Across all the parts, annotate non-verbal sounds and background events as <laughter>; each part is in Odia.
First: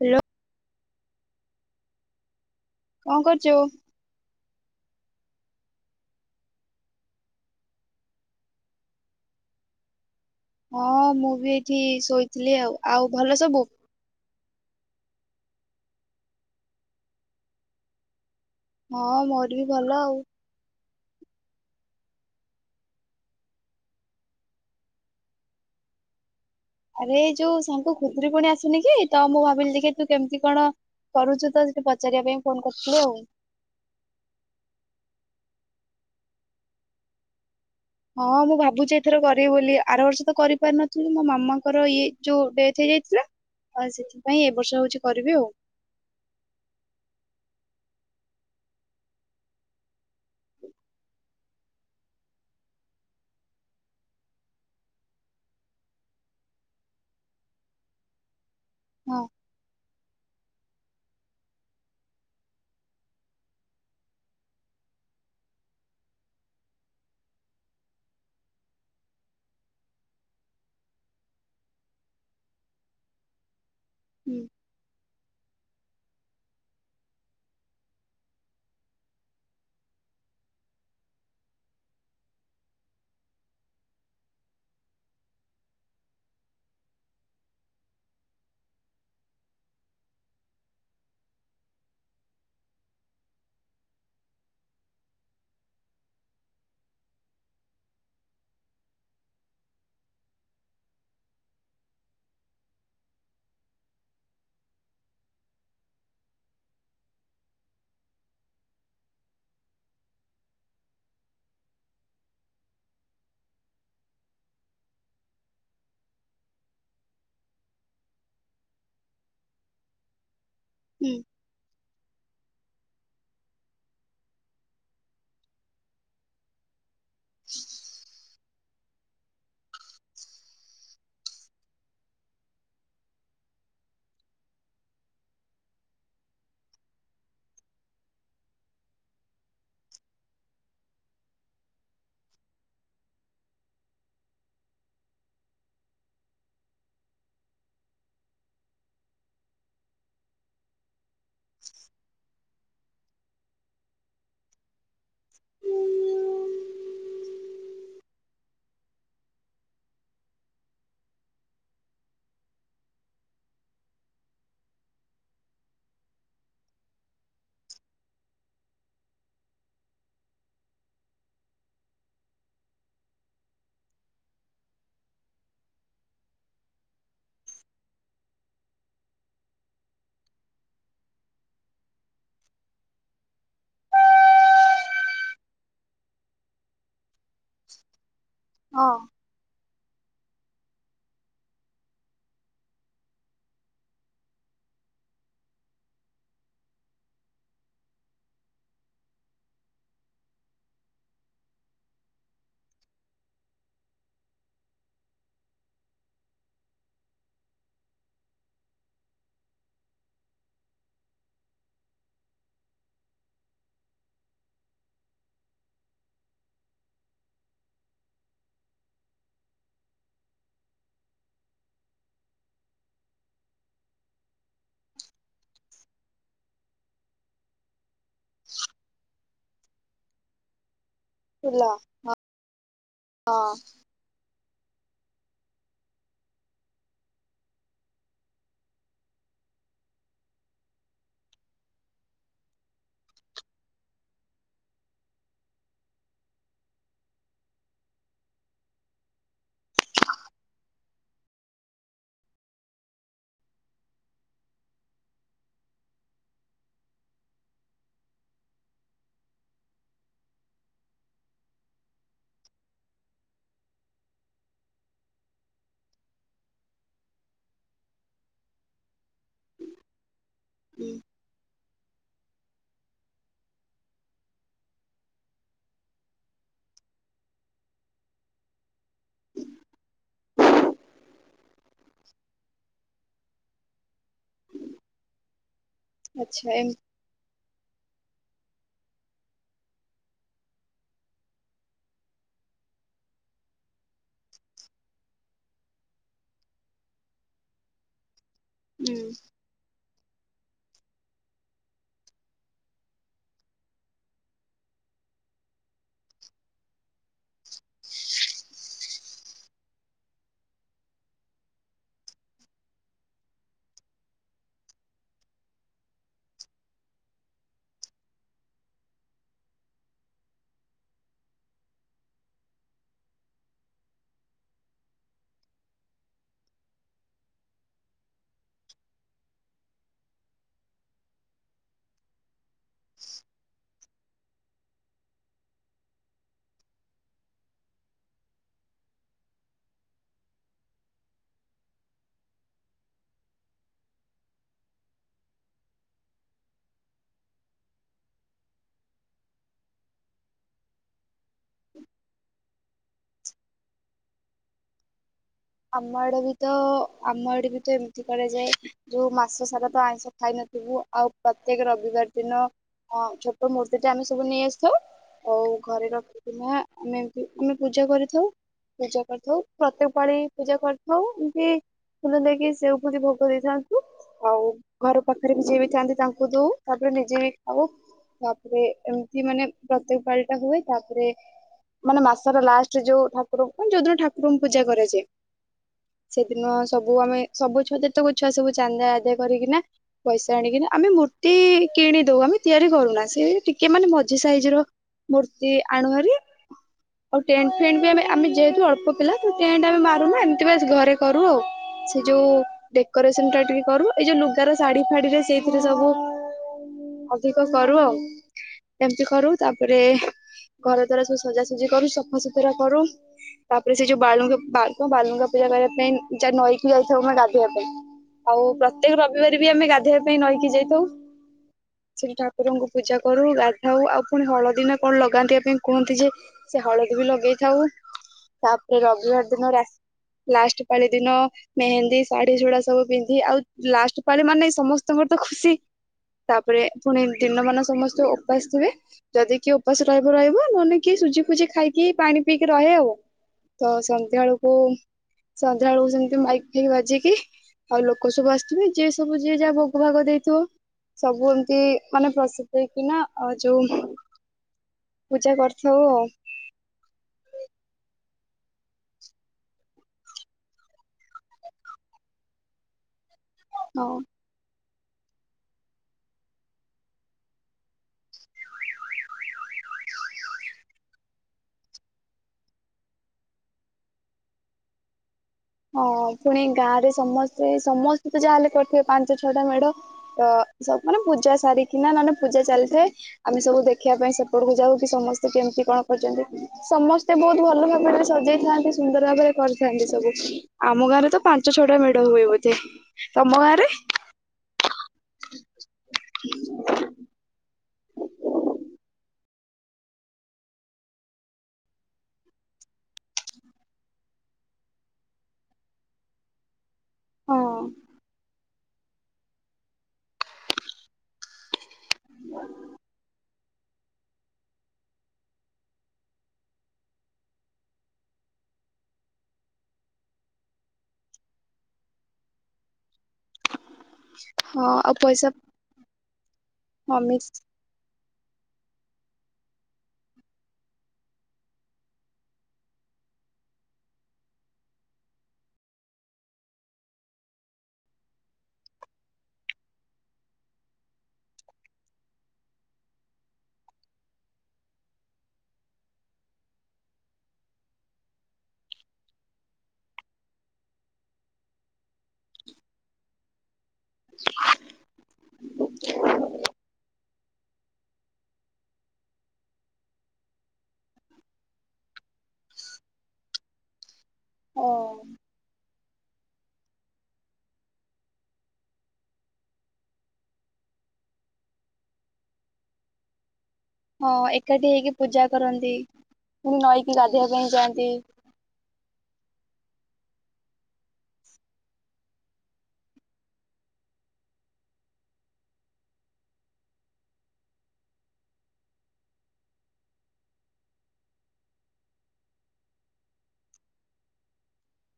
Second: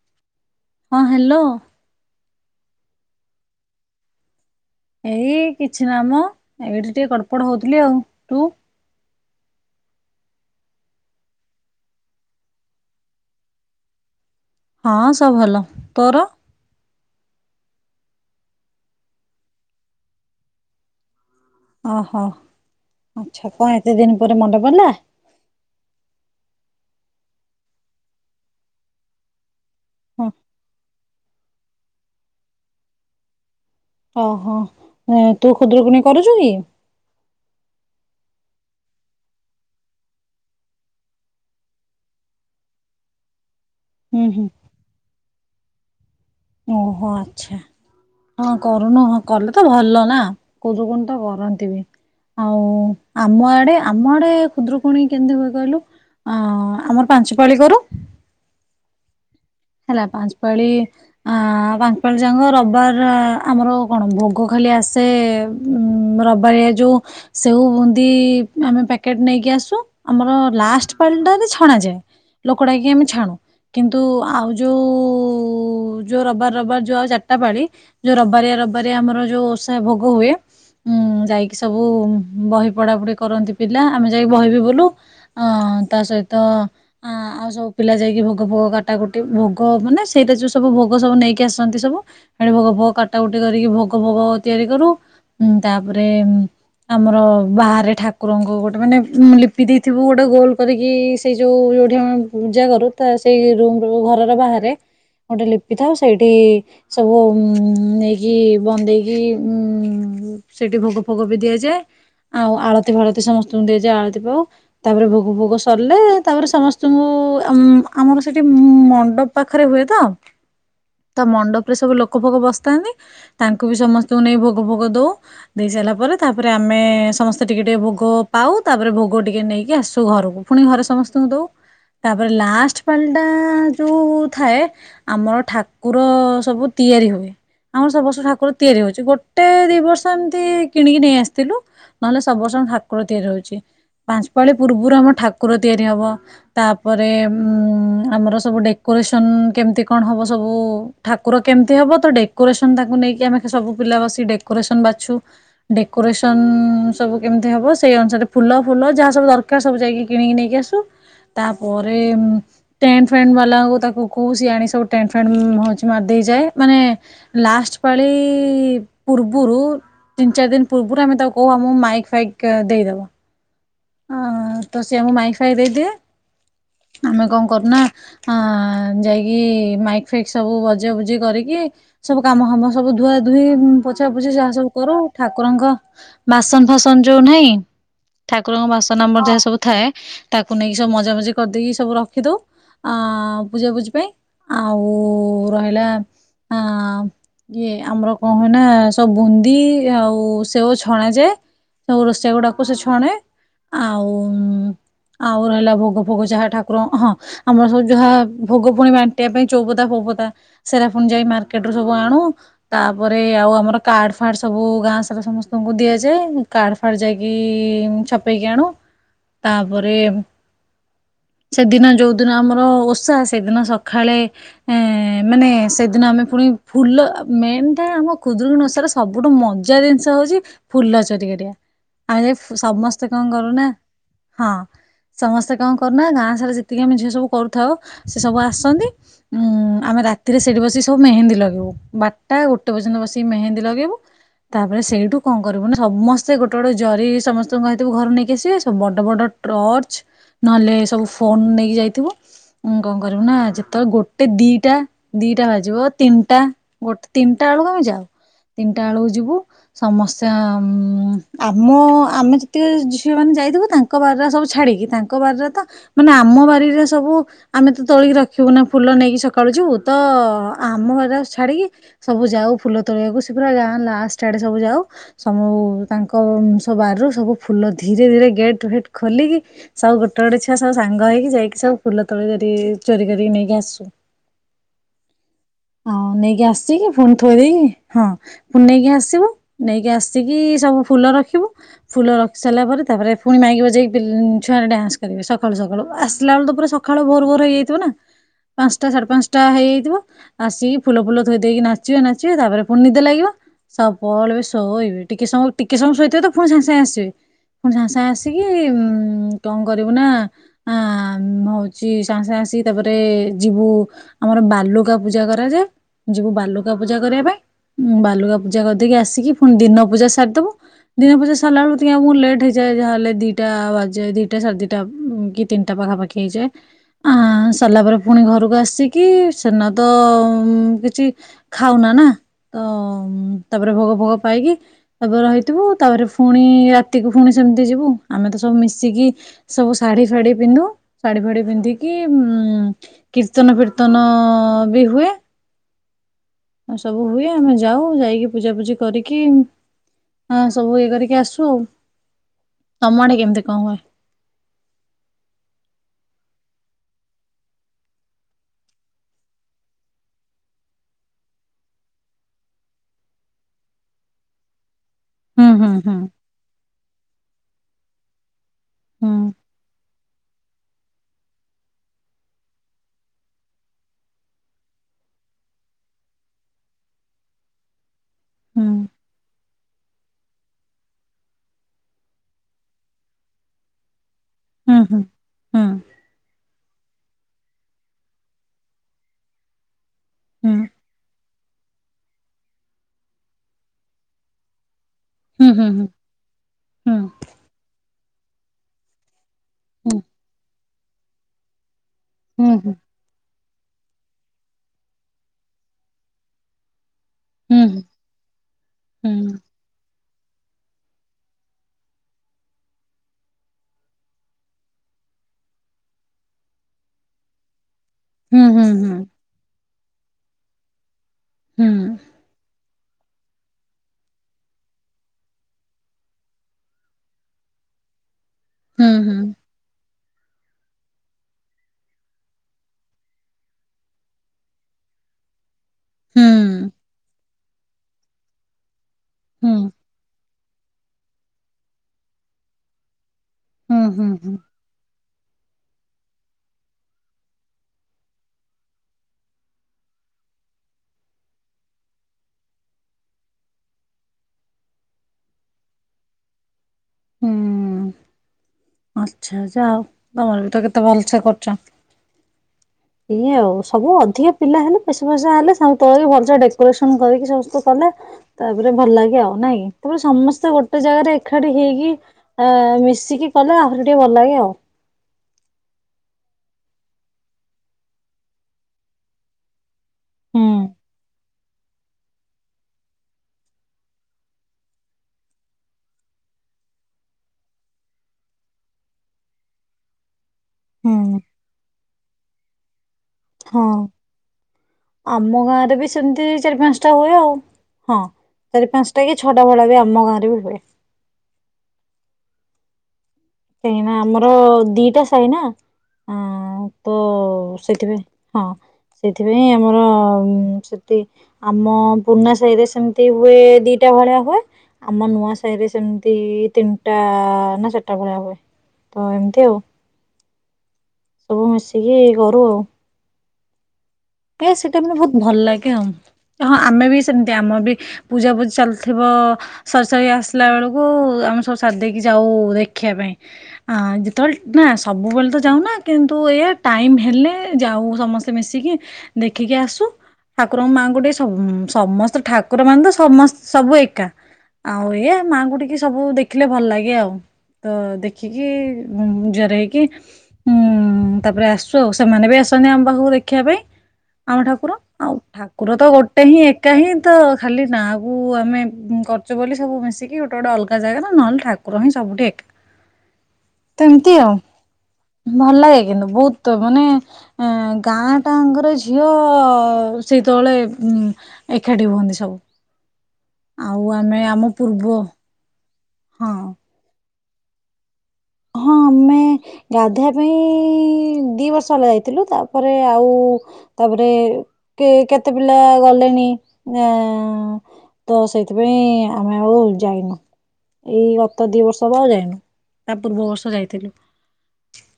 ହ୍ୟାଲୋ ହଁ ହ୍ୟାଲୋ କଣ କରୁଛୁ ଏଇ କିଛି ନାାମ ଏବେଠ ଟିକେ କଡ଼ପଡ ହଉଥିଲି ଆଉ ତୁ। ହଁ ମୁଁ ବି ଏଠି ଶୋଇଥିଲି ଆଉ ଆଉ ଭଲ ସବୁ ହଁ ସ ଭଲ ତୋର ହଁ ମୋର ବି ଭଲ ଆଉ। ଓହୋ ଆଛା ପତି ଦିନ ପରେ ମଣ୍ଡେ ପଡିଲା। ଆରେଇ ଯୋଉ ସାଙ୍ଗ ଖୁଦୁରୀ ପୁଣି ଆସନି କି ତ ମୁଁ ଭାବିଲି। ତୁ ହଁ କେମିତି କଣ? କରୁଛୁ ତ ସେଠି ପଚାରିବା ପାଇଁ ଫୋନ କରିୁଥିଲୁ ଆଉ। ଓହୋ ତୁ କ୍ଷୁଦ୍ର ଗଣି କରୁଛୁ କି? ହଁ ମୁଁ ଭାବୁଛି ଏଥର କରିବି ବୋଲି ଆର ବର୍ଷ ତ କରିପାରିନଥିଲି ମୋ ମାମାଙ୍କର ଇ ଯୋଉ ଡେଥ ହେଇଯାଇଥିଲା। ଆଉ ହୁଁ ସେଥିପାଇଁ ହୁଁ ଏ ବର୍ଷ ହଉଛି କରିବି ଆଉ। ଓହୋ ଆଚ୍ଛା ହଁ କରୁନୁ ହଁ କଲେ ତ ଭଲ ନା ଖୁଦୁକୁଣୀ ତ କରନ୍ତି ବି ଆଉ ଆମ ଆଡେ ଆମ ଆଡେ ଖୁଦ୍ରକୁଣୀ କେମିତି କୁ କହିଲୁ ଆମର ପାଞ୍ଚପାଳି କରରୁ ହଁ ହେଲା ପାଞ୍ଚ ପାାଳି ପାଞ୍ଚ ପାାଳି ଯଙ୍ଗ ରବିବାର ଆମର କଣ ଭୋଗ ଖାଲି ଆସେ ଉ ରବାର ଯୋଉ ସେବଉ ବୁନ୍ଦି ଆମେ ପ୍ୟାକେଟ ନେଇକି ଆସୁ ଆମର ଲାଷ୍ଟ ପାଳି ଟାାରେ ଛଣାଯାଏ ଲୋକଡାକ ଆମେ ଛାଣୁ କିନ୍ତୁ ହୁଁ ଆଉ ଯୋଉ ରବିବାର ରିବାର ଯୋଉ ଆଉ ଚାରିଟା ପାଳି ଯୋଉ ରବାରିଆ ରବିବାରିଆ ଆମର ଯୋଉ ଓଷା ଭୋଗ ହୁଏ ଯାଇକି ସବୁ ବହି ପଢାପଢ଼ି କରନ୍ତି ପିଲା ଆମେ ଯାଇକି ବହି ବି ବୋଲୁ ତା ସହିତ ଆଉ ସବୁ ପିଲା ଯାଇକି ଭୋଗ ଫୋଗ କାଟା କ ଭୋଗ ମାନେ ସେଇଟ ଯୋଉ ସବୁ ଭୋଗ ସବୁ ନେଇକି ଆସନ୍ତି ସବୁ ସେଠି ଭୋଗ ଫୋଗ କାଟାକୁଟି କରିକି ଭୋଗ ଭୋଗ ତିଆରି କରୁ ତାପରେ ଆମର ବାହାରେ ଠାକୁରଙ୍କୁ ଗୋଟେ ମାନେ ଲିପି ଦେଇଥିବୁ ଗୋଟେ ଗୋଲ କରିକି ସେଇ ଯୋଉ ଯଠି ଆମେ ପୂଜା କରୁ ତା ସେଇ ଘରର ବାହାରେ ଗୋଟେ ଲିପି ଥାଉ ସେଇଠି ସବୁ ଉ ନେଇକି ବନ୍ଦେଇକି ଉ ସେଇଠି ଭୋଗ ଫୋଗ ବି ଦିଆଯାଏ ଆଉ ଆଳତି ଫାଳତି ସମସ୍ତଙ୍କୁ ଦିଆଯାଏ ଆଳତି ପାଉ ତାପରେ ଭୋଗ ଫୋଗ ସରିଲେ ତାପରେ ସମସ୍ତଙ୍କୁ ଆମର ସେଠି ମଣ୍ଡପ ପାଖରେ ହୁଏ ତ ହୁଁ। ତା ମଣ୍ଡପରେ ସବୁ ଲୋକ ଫୋକ ବସ ନ୍ତି ତାଙ୍କୁ ବି ସମସ୍ତଙ୍କୁ ନେଇ ଭୋଗ ଭୋଗ ଦଉ ଦେଇ ସାରିଲା ପରେ ତାପରେ ଆମେ ସମସ୍ତେ ଟିକେ ଟିକେ ଭୋଗ ପାଉ ତାପରେ ଭୋଗ ଟିକେ ନେଇକି ଆସୁ ଘରକୁ ପୁଣି ଘରେ ସମସ୍ତଙ୍କୁ ଦଉ ତାପରେ ଲାଷ୍ଟ ପା ଯୋଉ ଥାଏ ଆମର ଠାକୁର ସବୁ ତିଆରି ହୁଏ ଆମର ସବର୍ସ୍ତ ଠାକୁର ତିଆରି ହଉଛି ଗୋଟେ ଦି ବର୍ଷ ଏମିତି କିଣିକି ନେଇ ଆସିଥିଲୁ ନହେଲେ ସବୁ ବର୍ଷ ଆମ ଠାକୁର ତିଆରି ହଉଛି ପାଞ୍ଚ ପାାଳି ପୂର୍ବରୁ ଆମ ଠାକୁର ତିଆରି ହବ ତାପରେ ଉ ଆମର ସବୁ ଡେକୋରେସନ କେମିତି କଣ ହବ ସବୁ ଠାକୁର କେମିତି ହବ ତ ଡେକୋରେସ ତାକୁ ନେଇକି ଆମେ ସବୁ ପିଲା ବସି ଡେକୋରେସନ ବାଛୁ। ଡେକୋରେସନ ସବୁ କେମିତି ହବ ସେଇ ଅନୁସାରେ ଫୁଲ ଫୁଲ ଯାହା ସବୁ ଦରକାର ସବୁ ଯାଇକି କିଣିକି ନେଇକି ଆସୁ। ତାପରେ ଟେଣ୍ଟ ଫ୍ରେଣ୍ଡ ବାଲା ତାକୁ କହୁ ସିଏ ଆଣି ସବୁ ଟେଣ୍ଟ ଫ୍ରେଣ୍ଡ ମାରି ଦେଇଯାଏ। ମାନେ ଲାଷ୍ଟ ପାଳି ପୂର୍ବରୁ ତିନି ଚାରି ଦିନ ପୂର୍ବରୁ ଆମେ ତାକୁ କହୁ ଆମକୁ ମାଇକ୍ ଫାଇକ୍ ଦେଇଦବ ତ ସି ଆମକୁ ମାଇକ୍ ଫାଇକ୍ ଦେଇଦିଏ। ଆମେ କଣ କରୁନା ଯାଇକି ମାଇ ଫାଇକ୍ ସବୁ ବଜା ବୁଜି କରିକି ସବୁ କାମ ଫାମ ସବୁ ଧୁଆ ଧଇ ପୋଛା ପୋଛି ଯାହା ସବୁ କରୁ ଠାକୁରଙ୍କ ବାସନ ଫାସନ ଯୋଉନାହିଁ ଠାକୁରଙ୍କ ହଁ ବାସ ଆମର ଯାହା ସବୁ ଥାଏ ତାକୁ ନେଇକି ସବୁ ମଜା ମଜଜି କରିଦେଇକି ସବୁ ରଖିଦଉ। ଅ ପୂଜାପୂଜି ପାଇଁ ଆଉ ରହିଲା ଆ ଇଏ ଆମର କଣ ହୁଏନା ସବୁ ବୁନ୍ଦି ଆଉ ସେଓ ଛଣାଯାଏ ସବୁ ରୋଷେଇଆ ଗୁଡାକୁ ସେ ଛଣେ ଆଉ ଆଉ ରହିଲା ଭୋଗ ଫୋଗ ଯାହା ଠାକୁର ହଁ ଆମର ସବୁ ଯାହା ଭୋଗ ପୁଣି ବାଣ୍ଟିବା ପାଇଁ ଚୌପତା ଫୋପତା ସେରା ପୁଣି ଯାଇ ମାର୍କେଟ ରୁ ସବୁ ଆଣୁ ତାପରେ ଆଉ ଆମର କାଡ ଫାଡ ସବୁ ଗାଁ ସାରା ସମସ୍ତଙ୍କୁ ଦିଆଯାଏ। କାର୍ଡ ଫାଡ ଯାଇକି ଛପେଇକି ଆଣୁ ତାପରେ ସେଦିନ ଯୋଉ ଯେଉ ଦିନ ଆମର ଓଷା ସେଦିନ ସକାଳେ ମାନେ ସେଦିନ ଆମେ ପୁଣି ଫୁଲ ମେନ୍ଟା ଆମ ଖୁଦୁୀ ନ ସବୁ ଗୋଟେ ମଜା ଜିନିଷ ହଉଛି ଫୁଲ ଚୋରି କରିଆ ଫୁଲ ଆମେ ଯାଇ ସମସ୍ତେ କଣ ହଁ କରୁନା ହଁ ସମସ୍ତେ କଣ କରୁନା ଗାଁ ସାରା ଯେତିକି ଆମେ ଝିଅ ସବୁ କରୁଥାଉ ସେ ସବୁ ଆସନ୍ତି ଉ ଆମେ ରାତିରେ ସେଠି ବସିକି ସବୁ ମେହେନ୍ଦୀ ଲଗେଇବୁ ବାରଟା ଗୋଟେ ପର୍ନ୍ତ ବସି ମେହେନ୍ଦୀ ଲଗେଇବୁ। ତାପରେ ସେଇଠୁ କଣ କରିବୁ ସମସ୍ତେ ଗୋଟେ ଗୋଟେ ଜରି ସମସ୍ତଙ୍କ କହିଦବୁ ଘରୁ ନେଇକି ଆସିବେ ସୁ ବଡ ବଡ ଟର୍ଚ ନହେଲେ ସବୁ ଫୋନ ନେଇକି ଯ କଣ କରିବୁ ଯେତେବେଳେ ଗୋଟେ ଦିଟା ଦିଟା ବାଜିବ ତିନିଟା ତିନିଟାଳକୁ ଆମେ ଯାଉ ତିନିଟାଳକୁ ଯିବୁ ସମସ୍ତେ ଆମ ଆମେ ଯେତିକି ଝିଅ ମାନେ ଯାଇିଥିବୁ ତାଙ୍କ ବାରିରେ ସବୁ ଛାଡିକି ତାଙ୍କ ବାରିରେ ତାନେ ଆମ ବାରରେ ସବୁ ଆମେ ତୋଳିକି ରଖିବୁ ନା ଫୁଲ ନେଇକି ସକାଳୁ ଯିବୁ ତ ଆମ ହୁଁ ଘରେ ଛାଡିକି ସବୁ ଯାଉ ଫୁଲ ତୋଳିବାକୁ ସେ ପୁରା ଗାଁ ଲାଷ୍ଟ ଆଡେ ସବୁ ଯାଉ ସୁ ତାଙ୍କ ବାରରୁ ସବୁ ଫୁଲ ଧୀରେ ଧୀରେ ଗେଟ୍ ଫେଟ୍ ଖୋଲିକି ସବୁ ଗଟେ ଗୋଟେ ଗୋଟେ ଛୁଆ ସ ସାଙ୍ଗ ହେଇକି ଜାଇକି ସବୁ ଫୁଲ ତଳେ ଧ ଚୋରି କରି ନେଇକି ଆସୁ। ହ। ହଉ ନେଇକି ଆସ କି ଫୁଣି ଥୋଇ ଦେଇକି ହଁ ପୁଣି ନେଇକି ଆସିବୁ ନେଇକି ଆସିକି ସବୁ ଫୁଲ ରଖିବୁ। ଫୁଲ ରଖି ସାରିଲା ପରେ ତାପରେ ପୁଣି ମାଇକି ବଜେଇକି ଛୁଆ ଡ୍ୟାନ୍ସ କରିବେ ସକାଳୁ ସକାଳୁ ଆସିଲା ବେଳୁ ପଖାଳ ଭୋର ଭୋର ହେଇଯାଇଥିବ ନା। ପାଞ୍ଚଟା ହୁଁ ସାଢେ ପାଞ୍ଚଟା ହେଇଯାଇଥିବ। ଆସିକି ଫୁଲ ଫୁଲ ଥୋଇ ଦେଇେଇକି ନାଚିବେ ନାଚିବେ ତାପରେ ପୁଣି ନିଦେ ଲାଗିବ ସବୁବେଳେ ବି ଶୋଇବେ ଟିକେ ସମୟ ଟିକେ ସମୟ ଶୋଇଥିବେ ତ ପୁଣି ସାଙ୍ଗେ ସାଙ୍ଗେ ଆସିବେ ପୁଣି ସାଙ୍ଗେ ସାଙ୍ଗେ ଆସିକି ଉ କଣ କରିବୁ ନା ଆ ହଉ ସାଙ୍ଗେ ସାଙ୍ଗେ ଆସିକି ତାପରେ ଯିବୁ ଆମର ବାଲୁକା ପୂଜା କରାଯାଏ। ଯିବୁ ବାଲୁକା ପୂଜା କରିବା ପାଇଁ ବାଲୁକା ପୂଜା କରିଦେଇକି ଆସିକି ପୁଣି ଦିନ ପୂଜା ସାରିଦବୁ ଦିନ ପୂଜା ସାରିଲା ବେଳ ମୁଁ ଲେଟ୍ ହେଇଯାଏ ଯାହାେଲେ ଦିଟା ବାଜା ଦିଟା ସାଢ଼େ ଦିଟା କି ତିନିଟା ପାଖାପାଖି ହେଇଯାଏ। ଆ ସରିଲା ପରେ ପୁଣି ଘରକୁ ଆସିକି ସେନା ତ କିଛି ଖାଉନା ନା ତ ତାପରେ ଭୋଗ ଫୋଗ ପାଇକି ତାପରେ ରହିଥିବୁ ତାପରେ ପୁଣି ରାତିକୁ ପୁଣି ସେମିତି ଯିବୁ ଆମେ ତ ସବୁ ମିଶିକି ସବୁ ଶାଢୀ ଫାଢୀ ପିନ୍ଧୁ ଶାଢୀ ଫାଢ ଯେମିତି କିି ଉ କୀର୍ତ୍ତନ କୀର୍ତ୍ତନ ବି ହୁଏ। ଆ ସବୁ ହୁଏ ଆମେ ଯାଉ ଯାଇକି ପୂଜାପୂଜି କରିକି ଆ ସବୁ ଇଏ କରିକି ଆସୁ। ଆଉ ତମ ଆଡେ କେମିତି କଣ ହୁଏ? ଆମ ଆଡେ ବି ତ ଆମ ଆଡେ ବି ତ ଏମିତି କରାଯାଏ। ଯୋଉ ମାସ ସାରା ତ ଆଇଁଷ ଖାଇନଥିବୁ ଆଉ ପ୍ରତ୍ୟେକ ରବିବାର ଦିନ ଛୋଟ ମୂର୍ତ୍ତି ଟା ଆମେ ସବୁ ନେଇ ଆସିଥାଉ ହୁଁ ଆଉ ହୁଁ ଘରେ ହୁଁ ରଖିଦିନେ ଆମେ ଆମେ ପୂଜା କରିଥାଉ ପୂଜା କରିଥାଉ ପ୍ରତ୍ୟେକ ପାଳି ପୂଜା କରିଥାଉ ଏମିତି ଫୁଲ ଦେଇକି ସେ ଉପତି ଭୋଗ ଦେଇଥାନ୍ତୁ। ଆଉ ଘର ପାଖରେ ବି ଯିଏ ବି ଥାନ୍ତି ତାଙ୍କୁ ଦଉ ତାପରେ ନିଜେ ବି ଖାଉ ତାପରେ ହୁଁ ଏମିତି ମାନେ ପ୍ରତ୍ୟେକ ପାଳି ଟା ହୁଏ ତାପରେ ମାନେ ମାସ ର ଲାଷ୍ଟ ଯୋଉ ଠାକୁର ଯୋଉଦିନ ଠାକୁର ଏବଂ ପୂଜା ହୁଁ ହୁଁ କରାଯାଏ। ସେଦିନ ସବୁ ଆମେ ସବୁ ଛୁଆ ଯେତକ ଛୁଆ ସବୁ ଚାନ୍ଦା ଆଦୟ କରିକି ନା ପଇସା ହୁଁ। ଆଣିକି ଆମେ ମୂର ତି କିଣି ଦଉ ଆମେ ତିଆରି କରୁନା ସେ ଟିକେ ମାନେ ମଝି ସାଇଜର ହୁଁ ମୂର୍ତ୍ତି ହୁଁ ହୁଁ ଆଣୁଭାରି ହୁଁ ଆଉ ଟେଣ୍ଟ ଫେଣ୍ଟ ବି ଆ ଆମେ ଯେହେତୁ ଅଳ୍ପ ଅଳ୍ପ ପିଲା ତ ଟେଣ୍ଟ ଆମେ ମାରିକି ଏମିତି ବାସ୍ ଘରେ କରୁ ଆଉ। ସେ ଯୋଉ ହୁଁ ହୁଁ ହୁଁ ହୁଁ ଡେକୋରେସନଟା <unintelligible> କରୁ ଏଇ ଯୋଉ ଲୁଗାର ଶାଢୀ ଫାଡିରେ ସେଇଥିରେ ସବୁ ଅଧିକ ହୁଁ କରୁ ହୁଁ ଆଉ ଏମିତି କରୁ ହୁଁ। ତାପରେ। ଘର ଦ୍ଵାରା ସବୁ ସଜାସଜି କରୁ, ସଫାସତୁରା କରୁ ତାପରେ ସେ ଯୋଉ ବାଳୁଙ୍ଗି ବାଳ୍ ବାଲୁଙ୍ଗା ପୂଜା କରିବା ପାଇଁ ଯା ନଈକୁ ଯାଇଥାଉ ଆମେ ଗାଧେଇବା ପାଇଁ ହୁଁ ଆଉ ହୁଁ ପ୍ରତ୍ୟେକ ହୁଁ ରବିବାର ବି ଆମେ ଗାଧ୍ ଧେଇବା ପାଇଁ ନଈକୁ ଯାଇଥାଉ ହୁଁ ସେଠୀ ଠାକୁରଙ୍କୁ। ପୂଜା କରୁ ଗାଧାଉ ଆଉ ପୁଣି ହଳଦୀ ନା କଣ ଲଗାନ୍ତି ପାଇଁ କୁହନ୍ତି ଯେ ସେ ହଳଦୀ ବି ଲଗେଇଥାଉ। ତାପରେ ହୁଁ ହୁଁ ହୁଁ ହୁଁ ରବିବାର ଦିନ ରାତ୍ ଲାଷ୍ଟ ପାାଳି ଦିନ ମେହେନ୍ଦୀ, ଶାଢୀ, ସୁଡା ସବୁ ପିନ୍ଧି ଆଉ ଲାଷ୍ଟ ପାାଳି ମାନେ ସମସ୍ତଙ୍କର ତ ଖୁସି ତାପରେ ପୁଣି ଦିନ ମାନ ସମସ୍ତେ ଉପାସ ଥିବେ ଯଦି କିଏ ଉପାସ ରହିବ ରହିବ ମନେକ ସୁଜି ଫୁଜି ଖାଇକି ପାଣି ପିଇକି ରହେ ଆଉ ତ ହୁଁ ହୁଁ ସନ୍ଧ୍ୟାବେଳୁ ହୁଁ। ସନ୍ଧ୍ୟା ବେଳକୁ ସେମିତି ମାଇକି ଫାଇକି ବାଜିକି ଆଉ ଲୋକ ସବୁ ଆସିଥିବେ ଯିଏ ସବୁ ଯିଏ ଯାହା ଭୋଗ ଭାଗ ଦେଇଥିବ ସବୁ ଏମିତି ମାନେ ପ୍ରସାଦ ହେଇକି ନା ଆଉ ଯୋଉ ପୂଜା କରିଥାଉ ଆଉ। ହୁଁ ଆଚ୍ଛା! ଯା ହଉ ତମର ତ କେତେ ଭଲସେ୍ କରୁଛ ଇଏ ଆଉ ସବୁ ଅଧିକ ପିଲା ହେଲେ ବସବୁସା ହେଲେ ସବୁ ତଳ ଭଲସ ଡେକୋରେସନ କରିକି ସମସ୍ତେ କଲ ତାପରେ ଭଲ ଲାଗେ ଆଉ ନାଇଁ ତାପରେ ସମସ୍ତେ ଗୋଟେ ଜାଗାରେ ଏକାଠି ହେଇକି ଆ ମିଶିକି କଲେ ଆହୁରି ଟିକେ ଭଲ ଲାଗେ ଆଉ। ହଁ ପୁଣି ଗାଁ ରେ ସମସ୍ତେ ସମସ୍ତେ ତ ଯାହାହେଲେ କରିଥିବେ ପାଞ୍ଚ ଛଅଟା ମେଢ ତ ହୁଁ ସବୁ ମାନେ ପୂଜା ସାରିକିନା ନହେଲେ ପୂଜା ଚାଲିଥାଏ ଆମେ ସବୁ ଦେଖିବା ପାଇଁ ସେପଟକୁ ଯାଉ କି ସମସ୍ତେ କେମତି କଣ କରିଛନ୍ତି ସମସ୍ତେ ବହୁତ ଭଲ ଭାବରେ ସଜେଇଥାନ୍ତି ସୁନ୍ଦର ଭାବରେ କରିଥାନ୍ତି ସବୁ ଆମ ଗାଁରେ ହୁଁ ତ ପାଞ୍ଚ ଛଅଟା ମେଢ ହୁଏ ବୋଧେ ତମ ହଁ ଗାଁରେ ଆମ ଗାଁରେ ବି ସେମିତି ଚାରି ପାଞ୍ଚଟା ହୁଏ ଆଉ। ହଁ ଚାରି ପାଞ୍ଚଟା କି ଛଅଟା ଭଳି ବି ଆମ ଗାଁ ରେ ବି ହୁଏ। କାହିଁକିନା ଆମର ଦିଟା ସାହି ନା ଅଁ ତ ହଁ ସେଥିପାଇଁ ହଁ ସେଥିପାଇଁ ଆମର ସେଠି ଆମ ପୁରୁଣା ସାହିରେ ସେମିତି ହୁଏ ଦିଟା ଭଳିଆ ହୁଏ ଆମ ନୂଆ ସାହି ରେ ସେମିତି ତିନିଟା ନା ଚାରିଟା ଭଳିଆ ହୁଏ। ତ ଏମିତି ଆଉ। ସବୁ ମିଶିକି କରୁ ଆଉ। ହେ ହଁ ସେଇଟା ଆଉ ମେ ବହୁତ ପଇସା ଭଲ ଲାଗେ ହଁ ହଁ ଆମେ ବି ସେମିତି ଆମର ବି ପୂଜା ପୁଜି ଚାଲି ଥିବ ସରି ସରି ଆସିଲା ବେଳକୁ ଆମେ ସବୁ ସରି ଦେଇକି ଯାଉ ଦେଖିବା ପାଇଁ ଯେତେବେଳେ ନା ସବୁବେଳେ ତ ଯାଉନା କିନ୍ତୁ ଏଇଆ ଟାଇମ୍ ହେଲେ ଯାଉ ସମସ୍ତେ ମିଶିକି। ଦେଖିକି ଆସୁ ଠାକୁରଙ୍କ ମାଆଙ୍କୁ ଟିକେ ସମସ୍ତ ଠାକୁର ମାନେ ତ ସମସ୍ତ ସବୁ ଏକା ଆଉ ଏଇଆ ମାଆଙ୍କୁ ଟିକେ ସବୁ ଦେଖିଲେ ଭଲ ଲାଗେ ଆଉ ତ ଦେଖିକି ଜୁହାର ହେଇକି ଉଁ ତାପରେ ଆସୁ ଆଉ ସେମାନେ ବି ଆସନ୍ତି ଆମ ପାଖକୁ ଦେଖିବା ପାଇଁ। ଆମ ଠାକୁର ଆଉ ଠାକୁର ତ ଗୋଟେ ହିଁ ଏକା ହିଁ ତ ଖାଲି ନାଁକୁ ଆମେ କରୁଛୁ ବୋଲି ସବୁ ମିଶିକି ଗୋଟେ ଗୋଟେ ଅଲଗା ଜାଗା ନା ନହେଲେ ଠାକୁର ହିଁ ସବୁଠି ଏକା ଥା ନ୍ତୀ ଆଉ ଓ ଭଲ ଲାଗେ। କିନ୍ତୁ ବହୁତ ମାନେ ଅ ଗାଁ ଟାଙ୍କର ଝିଅ ସେତେବେଳେ ଉ ଏକାଠି ହୁଅନ୍ତି ସବୁ। ଆଉ ହଁ ଆମେ ଆମ ଏକାଠି ପୂର୍ବ ହେଇକି ପୂଜା କରନ୍ତି। ହଁ ମୁୁ ନଈକି ଗାଧେଇବା ପାଇଁ ଯାଆନ୍ତି। ହଁ ଆମେ ଗାଧୋଇବା ପାଇଁ ଦି ବର୍ଷ ହେଲା ଯାଇଥିଲୁ ତାପରେ ଆଉ ତାପରେ କେତେ ପିଲା ଗଲେନି ତ ସେଇଥିପାଇଁ ଆମେ ଆଉ ଯାଇନୁ ଏଇ ଗତ ଦି ବର୍ଷ ହେବା ଆଉ ଯାଇନୁ। ତା ପୂର୍ବ ବର୍ଷ ଯାଇଥିଲୁ।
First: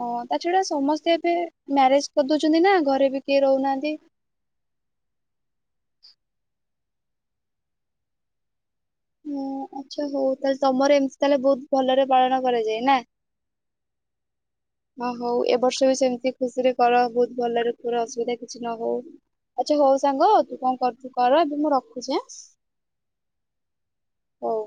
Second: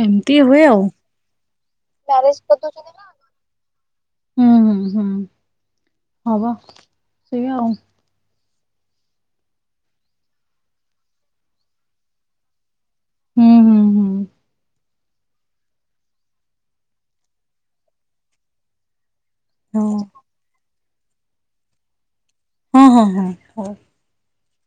ଓ ଏମିତି ତା ଛଡା ହୁଏ ଆଉ। ସମସ୍ତେ ଏବେ ମ୍ୟାରେଜ କରିଦଉଛନ୍ତି ନା ଘରେ ବି କିଏ ରହୁନାହାନ୍ତି। ହୁଁ ହୁଁ ହୁଁ। ହ ମ୍ପା ସେଇଆ ଆଉ। ହ ଆଛା ହଉ ତାହଲେ ତମର ଏମିତି ତାହେଲେ ବହୁତ ଭଲରେ ପାଳନ କରାଯାଏ ନା। ହୁଁ ହୁଁ ହୁଁ। ହଁ ହଉ ଏବ ବର୍ଷ ବି ସେମିତି ଖୁସିରେ କର ବହୁତ ଭଲରେ କର ଅସୁବିଧା କିଛି ନ ହଉ। ଆଚ୍ଛା ହଁ ହଉ ସାଙ୍ଗ ତୁ କଣ କରୁ ଛୁ କର ଏବେ ମୁଁ ରଖୁଛି‌ ଆଃ। ହଁ ହଁ ହଁ ହଉ। ହଉ।